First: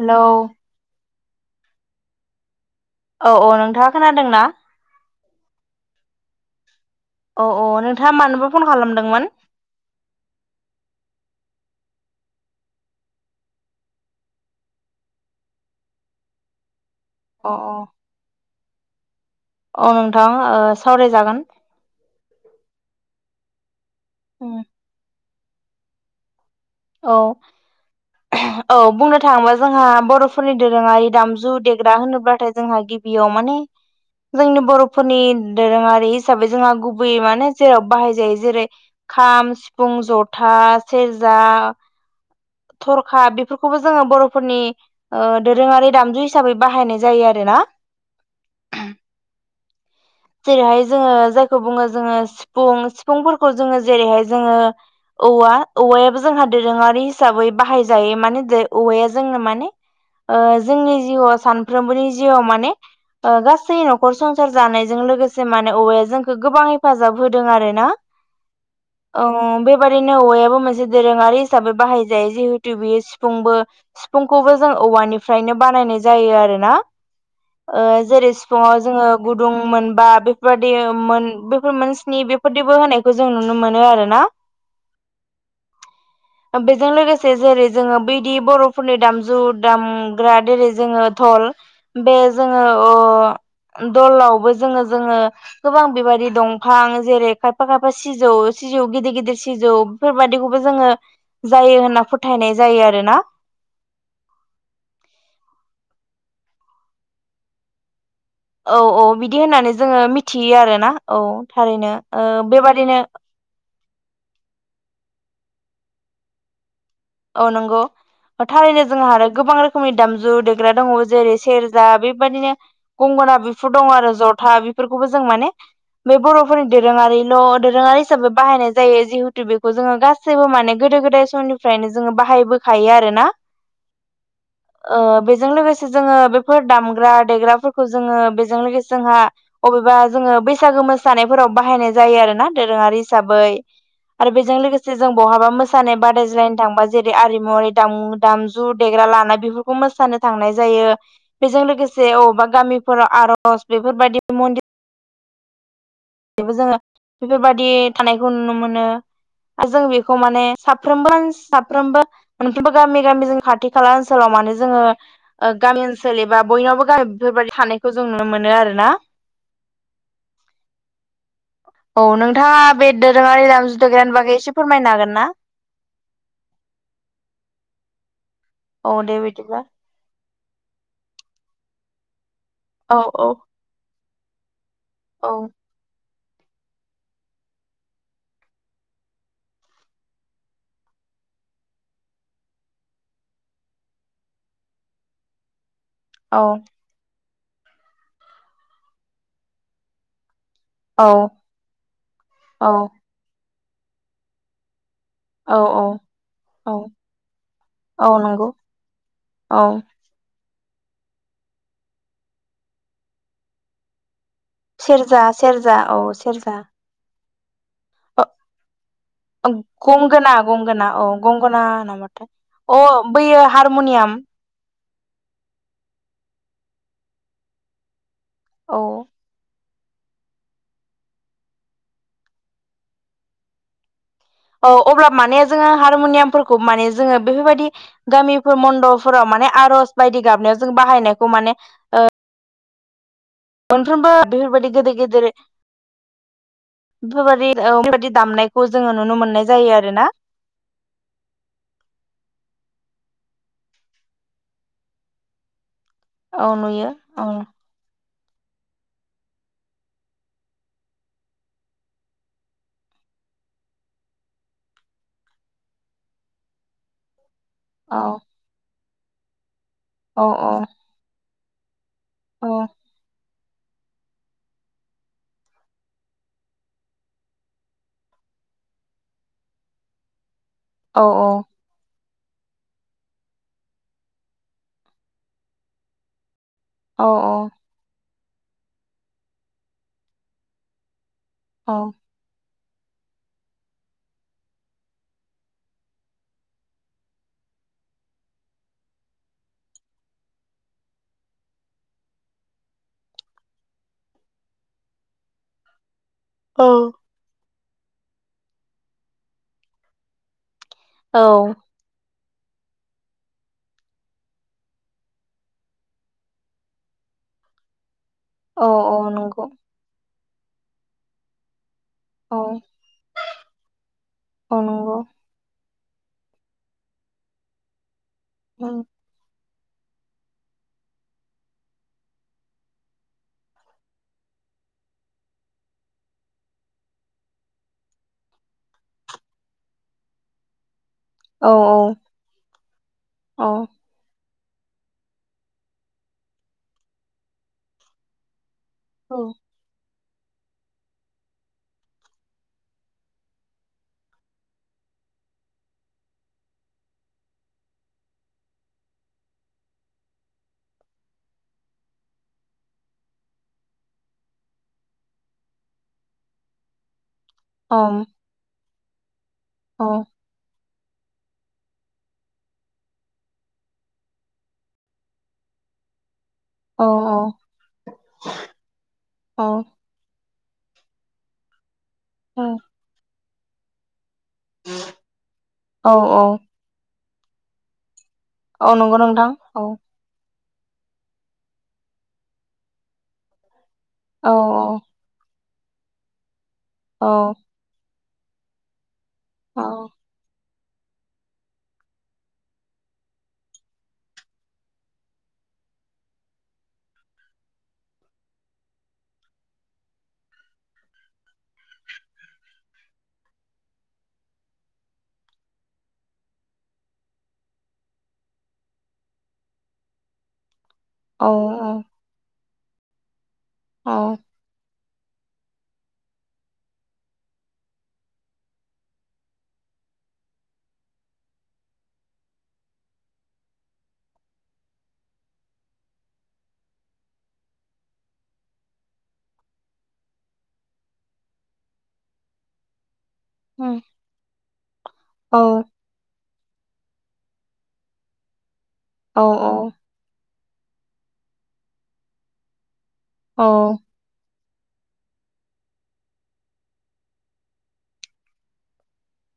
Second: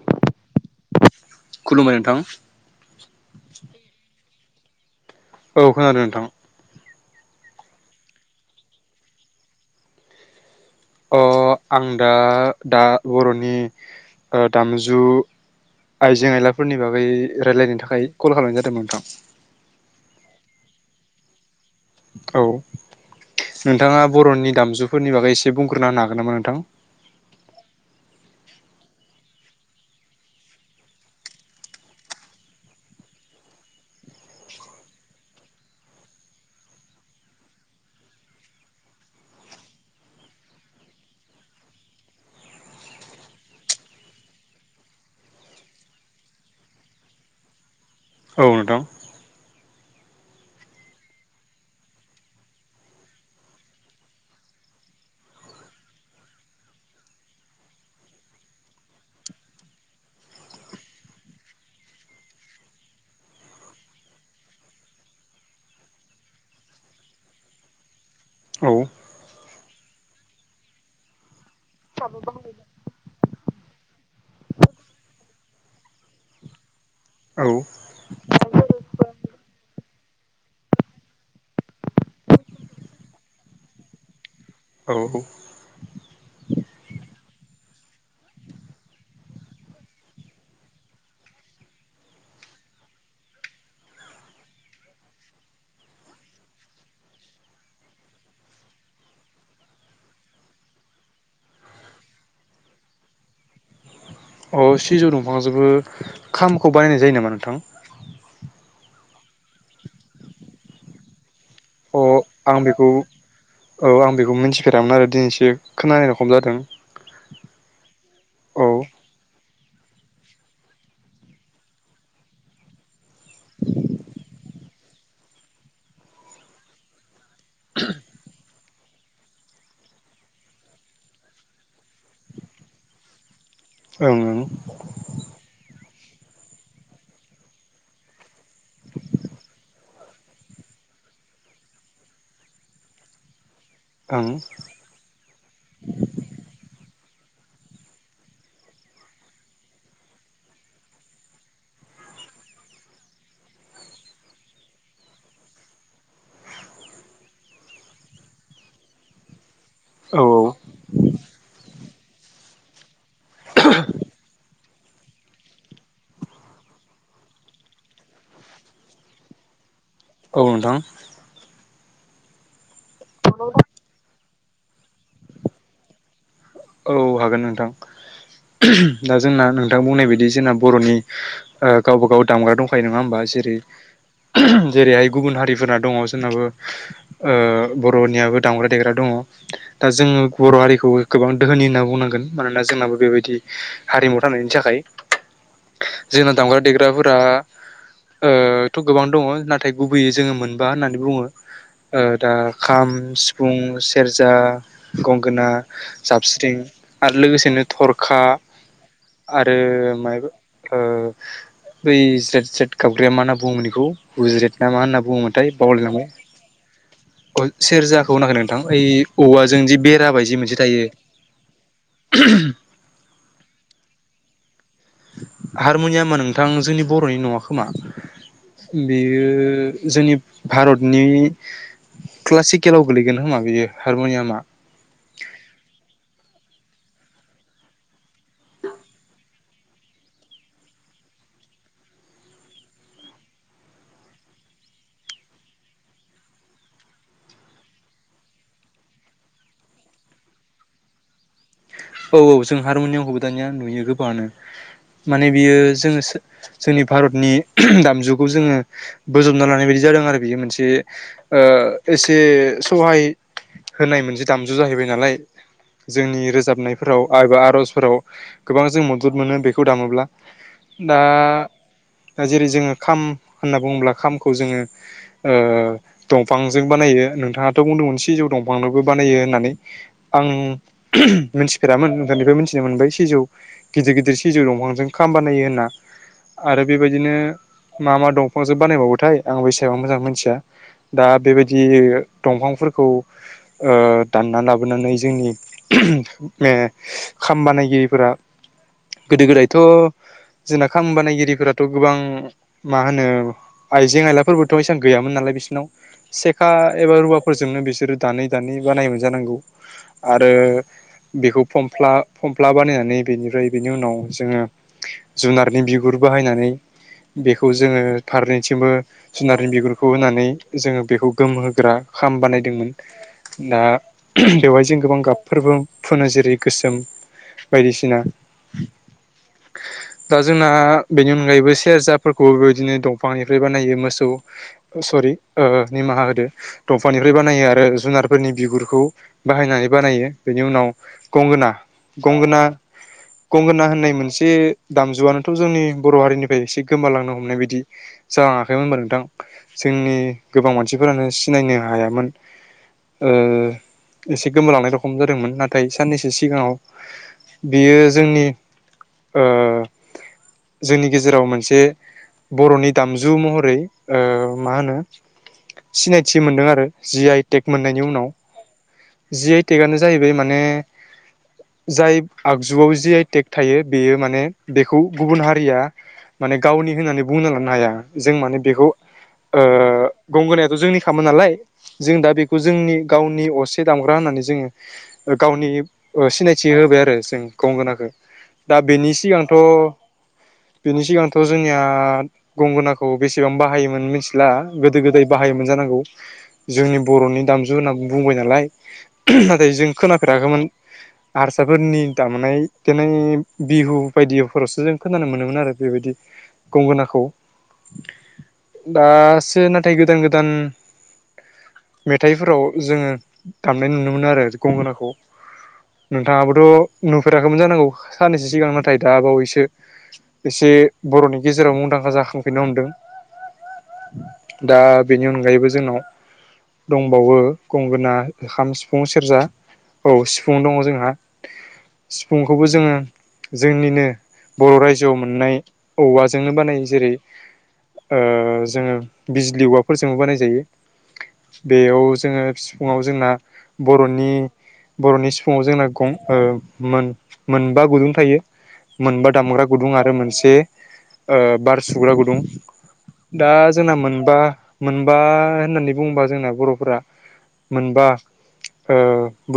Hello खुलुमबाय नोंथां औ औ नोंथाङा खोनादोंना औ खोनादों नोंथां औ औ नोंथाङा मानोबा फन खालामदोंमोन। अ आं दा दा बर'नि ओ दामजु आइजें आइलाफोरनि बागै अ रायलायनो थाखाय कल खालामनाय जादोंमोन नोंथां। अ नोंथां ओ सावरायजागोन। औ नोंथाङा बर'नि उम दामजुफोरनि बागै एसे बुंग्रोना होनो हागोन नामा नोंथां। औ औ बुंनो थाङोबा जोंहा बरफोरनि दोरोङारि दामजु देग्रा होनोब्लाथाय जोंहा गि बियाव माने जोंनि बरफोरनि दोरोङारि हिसाबै जोंहा गुबैयै माने जेराव बाहाय जायो जेरै खाम, सिफुं, जथा, सेरजा थरखा बेफोरखौबो जोङो बरफोरनि ओ दोरोङारि दामजु हिसाबै बाहायनाय जायो आरो ना। औ नोंथां। जेरैहाय जोङो जायखौ बुङो जोङो सिफुं सिफुंफोरखौ जोङो जेरैहाय जोङो औवा औवायाबो जोंहा दोरोङारि हिसाबै बाहायजायो माने दे औवाया जोंनो माने ओ जोंनि जिउआव सानफ्रोमबोनि जिउआव माने गासै नखर संसार जानाय जों लोगोसे माने औवाया जोंखौ गोबां हेफाजाब होदों आरो ना। औ औ बेबादिनो औवायाबो मोनसे दोरोङारि हिसाबै बाहायजायो जिहेतु बेयो सिफुंबो सिफुंखौबो जों औवानिफ्रायनो बानायनाय जायो आरो ना। औ ओ जेरै सिफुंङाव जोङो गुदुं मोनबा बेफोरबादि मोन बेफोर मोन सिनि बेफोरदिबो होनायखौ जों नुनो मोनो आरो ना। औ बेजों लोगोसे जेरै जोङो बैदि बरफोरनि दामजु दामग्रा देरै जोङो दल बे जोङो अ दलावबो जोङो जोङो गोबां बेबायदि दंफां जेरै खायफा खायफा सिजौ सिजौ गिदिर गिदिर सिजौ बेफोरबादिखौबो जोङो जायो होनना फोथायनाय जायो आरो ना। अ सिजौ दंफां जोंबो खामखौ बानायनाय जायो नामा नोंथां? औ औ बिदि होननानै जोङो मिथियो आरो ना औ थारैनो। अ ओ आं बेखौ बेबादिनो औ आं बेखौ मिथिफेरामोन आरो दिनैसो खोनानाय रखम जादों। औ नांगौ। औ थारैनो जोंहा आरो गोबां रोखोमनि दामजु देग्रा दङो जेरै सेरजा बेबादिनो गंगोना बेफोर दङ आरो जथा बेफोरखौबो जों माने बे बर'फोरनि दोरोङारिल' दोरोङारि हिसाबै बाहायनाय जायो जिहेतु जोङो गा सैबो माने गोदो गोदाय समनि फ्रायनो जोङो बाहायबोखायो आरोना ओं ओं ओ बेजों लोगोसे जोङो बेफोर दामग्रा देग्राफोरखौ जोंङो बिजों लोगोसे जोंहा अबेबा जोङो बैसागो मोसानायफोराव बाहायनाय जायो आरो ना दोरोङारि हिसाबै ओं आरो बेजों लोगोसे जों बहाबा मोसानाय बादायज्लाय थांबा जेरै आरिमु आरि दाम दामजु देग्रा लाना बेफोरखौ मोसानो थांनाय जायो। बेजों लोगोसे अबावबा गामिफोराव आर'ज बेफोरबायदि मन्दिर इबो जोङो बेफोरबायादि थानायखौ नुनो मोनो। आजों बेखौ औ माने साफ्रोमबो साफ्रोमबो मोनफ्रोमबो गामि गामि जों खाथि खाला ओनसोलाव माने जोङो ओ गामि ओनसोल एबा बयनावबो थानायखौ जों नुनो मोनो आरो ना। औ नोंथां। औ नोंथाङा बे दोरोङारि दामजु देग्रानि बागै एसे फोरमायनो हागोन ना? औ हागोन नोंथां। औ दा दे जोंना बिदिब्ला नोंथां बुंनाय बायदि जोंना बर'नि ओ गावबागाव दामग्रा दंखायो औ नङा होमबा औ जेरै जेरैहाय औ गुबुन हारिफोरा दङ जोंनाबो ओ बर'नियाबो दामग्रा देग्रा दङ। दा जोङो बर' हारिखौ गोबां दोहोनि होनना बुंनांगोन मानोना जोंनाबो बेबायदि हारिमु थानायनि थाखाय जोंना औ दामग्रा देग्रा फोरा ओ गोबां दङ' नाथाय गुबैयै जोंङो मोन बा होन्नानै औ बुङो ओ दा खाम सिफुं सेरजा गं गोना, औ औ जाबस्रिं औ आरो लोगोसेनो औ थरखा नंगौ आरो औ माइ ओ बै स्रेद स्रेद गाबग्राया मा होनना बुङोमो बेखौ गुज्रेद ना मा होनना सेरजा बुङोथाय सेरजा बावलाय औ लांबाय। सेरजा अ सेरजाखौ होनाखै नोंथां ओइ औवाजों जि गंगोना बेराबायदि मोनसे थायो। गंगोना औ गंगोना नामाथाय अ बैयो हारम'नियाम हारम'नियामा नोंथां जोंनि बर'नि नङा खोमा। औ बेयो जोंनि भारतनि क्लासिकेलाव गोलैगोन खोमा बियो हारम'नियामा। औ अब्ला माने जोङो हारमुनियामफोरखौ माने जोङो बेफोरबायदि गामिफोर मन्दबफोराव माने आर'ज बायदि गाबनायाव जों बाहायनायखौ माने मोनफ्रोमबो बेफोरबायाददि गेदेर गेदेर बेफोरबायदि औ बेफोरबायदि दामनायखौ जोङो नुनो मोननाय जायो आरो ना। औ औ जों हारमनियामखौबो दानिया नुयो गोबाङानो माने बियो जोङो सो औ जोंनि नुयो भारतनि औ [unintelligible] दामजुखौ जोङो बोजबना लानाय बायदि जादों आरो बेयो मोनसे ओ एसे सहाय होनाय मोनसे दामजु जाहैबाय नालाय ‌ जोंनि रोजाबनायफोराव बा एबा आर'जफोराव औ गोबां जों मदद मोनो दामोब्ला। औ औ। दा जेरै जों खाम होनना बुङोब्ला खामखौ जोङो ओ ओ दंफांजै बानायो नोंथांआथ' बुंदोंमोन सिजौ दंफां दो बो बानायो होननानै आं औ [unintelligible] मोनसे फेरामोन एनिफ्राय मिथिनो मोनबाय सिजौ गिदिर गिदिर सिजौ दंफांजों खाम बानायो होन्ना आरो औ बेबायदिनो मा मा दंफांजो बानायबावोथाय आं बैसाबां मोजां मोनथिया दा बेबायदि दंफांफोरखौ ओ दानना लाबोनानै जोंनि [unintelligible] ओ खाम बानायगिरिफोरा गोदो गोदायथ' जोंना खाम बानायगिरिफोराथ' गोबां मा होनो आइजें आयलाफोरबोथ' एसबां गैयामोन नालाय बिसोरनाव सेक खा एबा औ रुवाफोरजोंनो बिसोरो दानै दानै बानायोमोन जानांगौ आरो बेखौ फमफ्ला फमफ्ला बानायनानै बेनिफ्राय बेनि उनाव जोङो जुनारनि बिगुर बाहायनानै बेखौ जोङो औ फारनैथिंबो औ नंगौ जुनारनि बिगुरखौ होनानै जोङो बेखौ गोमहोग्रा खाम औ बानायदोंमोनदा [unintelligible] औ बेवहाय जों नंगौ गोबां गाबफोरबो फुनो जेरैगोसोम बायदिसिना [inaudible] [inaudible] दा जोंना बेनि अनगायैबो सेरजाफोरखौबो बेबायदिनो दंफांनिफ्राय बानायो मोसौ अ सरि ओ निमाहा होदो। दंफांनिफ्राय बानायो आरो जुनारफोरनि बिगुरखौ बाहायनानै बानायो। बेनि उनाव गंगोना औ गंगोना औ गंगोना होननाय मोनसे दामजुआनोथ' जोंनि बर' हारिनिफ्राय एसे गोमालांनो हमनाय बायदि जालाङाखैमोन होनबा नोंथां? औ जोंनि गोबां मानसिफोरानो सिनायनो हायामोन ओ एसे गोमोलांनाय रखम जादोंमोन नाथाय साननैसो सिगाङाव बियो जोंनि ओ जोंनि गेजेराव मोनसे बर'नि दामजु महरै ओ मा होनो सिनायथि मोनदों आरो जि आइ टेक मोननायनि उनाव जि आइ टेकआनो जाहैबाय माने जाय आगजुआव जि आइ टेक थायो बियो माने बिखौ गुबुन हारिया माने गावनि औ होननानै बुंना लानो हाया जों माने बेखौ ओ गंगोनायाथ' जोंनि खामोन नालाय जों दा बेखौ जोंनि गावनि असे दामग्रा होननानै जोङो ओ गावनि ओ औ सिनायथि होबाय आरो जों गंगोनाखो बा औ बेनि नंगौ नोंथां सिगांथ' औ बिनि सिगांथ' जोंनिया गंगोनाखौ बेसेबां बाहायोमोन मिन्थिला औ गोद गोदो गोदाय बाहायोमोन जानांगौ जोंनि बर'नि दामजु होनना बुंबाय नालाय नाथाय जों खोनाफेराखोमोन हारसाफोरनि दामानाय दिनाय बिहु बायदिफोरावसो जों खोनानो मोनोमोन आरो बेबायदि गंगोनाखौ दासो नाथाय गोदान गोदान मेथाइफोराव जोङो दामनाय नुनो मोनो आरो गंगोनाखौ। नोंथाङाबोथ' नुफेराखैमोन जानांगौ साननैसो सिगां नाथाय दा बावैसो एसे बर'नि गेजेराव मुंदांखा जाखांफिननो हमदों। अ दा बिनि अनगायैबो जोंनाव दंबावो गंगोना खाम सिफुं सेरजा औ सिफुं दङ जोंहा सिफुंखौबो जोङो जोंनिनो बर' रायजोआव मोननाय औवाजोंनो बानायो जेरै ओ जोङो बिज्लि औवाफोरजोंबो बानाय जायो। बेयाव जोङो सिफुंआव जोंना बर'नि बर'नि सिफुुंआव जोंना गं ओ मोन मोनबा गुदुं थायो मोनबा औ दामग्रा गुदुं आरो मोनसे ओ बार सुग्रा गुदुं दा औ जोंना मोनबा मोनबा होननानै बुंबा जोंना बर'फोरा मोनबा ओ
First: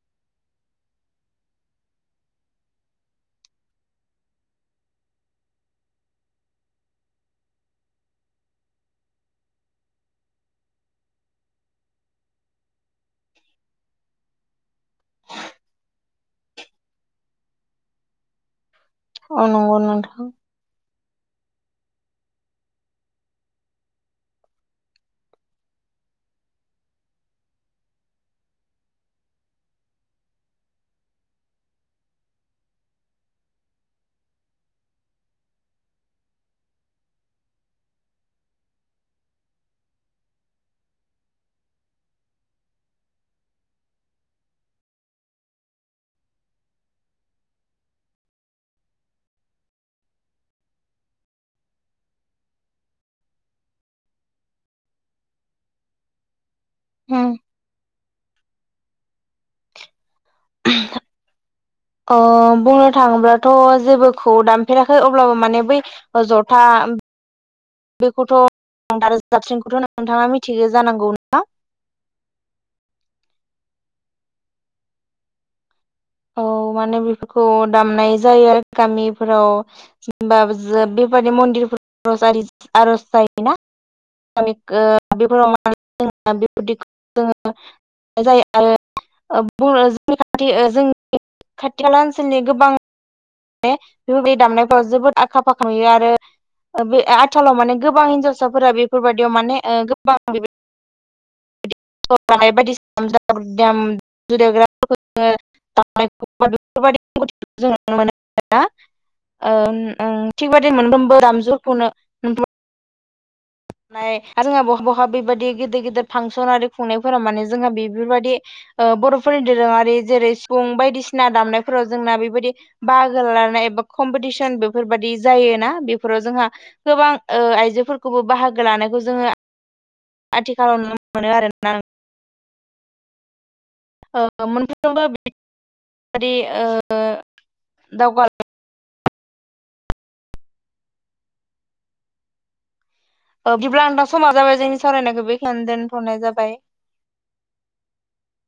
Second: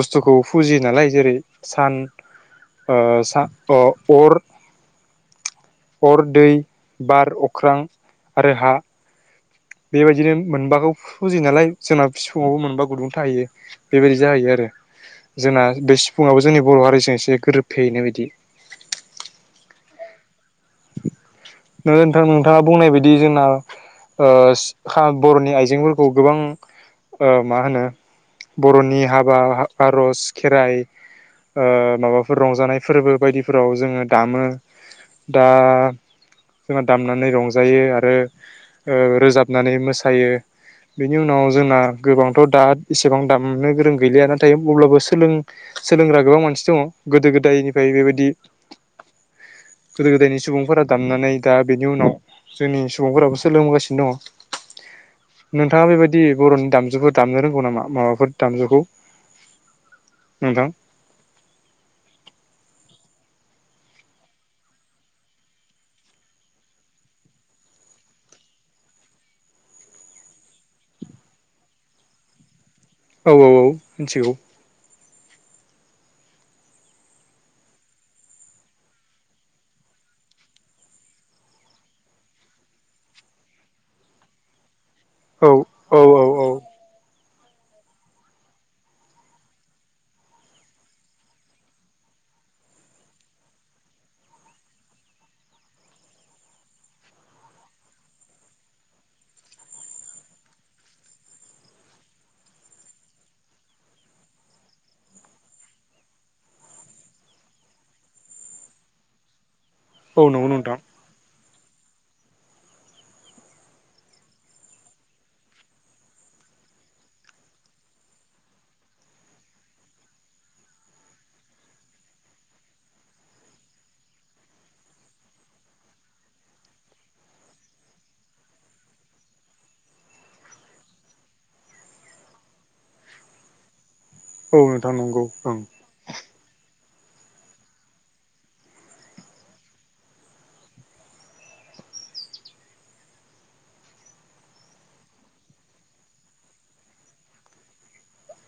बुस्थुखौ फुजियो नालाय जेरै सान ओ सा अ अर अर दै बार अख्रां आरो हा बेबायदिनो मोनबाखौ फुजियो नालाय जोंना सिफुंआवबो मोनबा गुदुं थाहैयो। बेबायदि जाहैयो आरो जोंना बे सिफुङाबो जोंनि बर' हारिजों एसे गोरोब फेहैनाय बायदि औ नंगौ नोंथां। नो नोंथां नोंथाङा बुंनायबायदि जोंना ओ सिखा बर'नि आइजेंफोरखौ गोबां ओ मा होनो बर'नि हाबा आर'ज खेराइ ओ माबाफोर रंजानाय फोरबो बायदिफोराव जोङो दामो। दा जोंहा दामनानै रंजायो आरो ओ रोजाबनानै मोसायो बिनि उनाव जोंना गोबांथ' दा इसेबां दामनो गोरों गैलिया नाथाय अब्लाबो सोलों सोलोंग्रा गोबां मानसि दङ गोदो गोदायनिफाय बेबायदि गोदो गोदायनि सुबुंफोरा दामनानै दा बेनि उनाव जोंनि सुबुंफोराबो सोलोंबोगासिनो दङ नोंथाङा बेबायदि बर'नि दामजुफोर उम दामनो रोंगौ नामा माबाफोर दामजुखौ नोंथां [inaudible] अ बुंनो थाङोब्लाथ' जेबोखौ दानफेराखै अब्लाबो माने बै अ जथा बेखौथ' [unintelligible] रोजाबसिनखौथ' नोंथाङा मिथिगौ जानांगौ नोंथां औ औ औ मिथिगौ औ माने बेफोरखौ दामनाय जायो आरो गामिफोराव जेनेबा फुजा बेबि मन्दिरफोर [unintelligible] जायोना औ औ औ औ [unintelligible] [unintelligible] खाथि खाला ओनसोलनि गोबां बे बे दामनायफ्राव जोबोद आखा फाखा नुयो आरो ओ बे आथालाव माने गोबां हिन्जावसाफोरा बेफोरबायदियाव माने ओ गोबां बेबा [unintelligible] [unintelligible] ओ उम औ नंगौ थिग बादि नोंथां मोनफ्रोमबो दामजुखौनो फ्राय आरो जोंहा बहा बहा बेबायदि गिदिर गिदिर फांसन आरो खुंनायफोरा माने जोंहा बेफोरबायदि बर'फोरनि दोरोङारि जेरै सिफुं बायदिसिना दामनायफोराव जोंना बेबायदि बाहागो लानाय एबा कम्पिटिसन बेफोरबायाददि जायोना बेफोराव जोंहा गोबां ओ आइजोफोरखौबो बाहागो लानायखौ जोङो। आथिखालाव नुनो मोनो आरो ना औ नोंथां नंगौ ओं [unintelligible] बिदिब्ला नोंथां समा जाबाय जोंनि सावरायनायखौ बेखौनो दोनथ'नाय जाबाय।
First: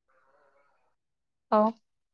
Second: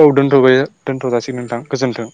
औ दोनथ'बाय दोनथ' जासिगोन नोंथां औ गोजोन्थों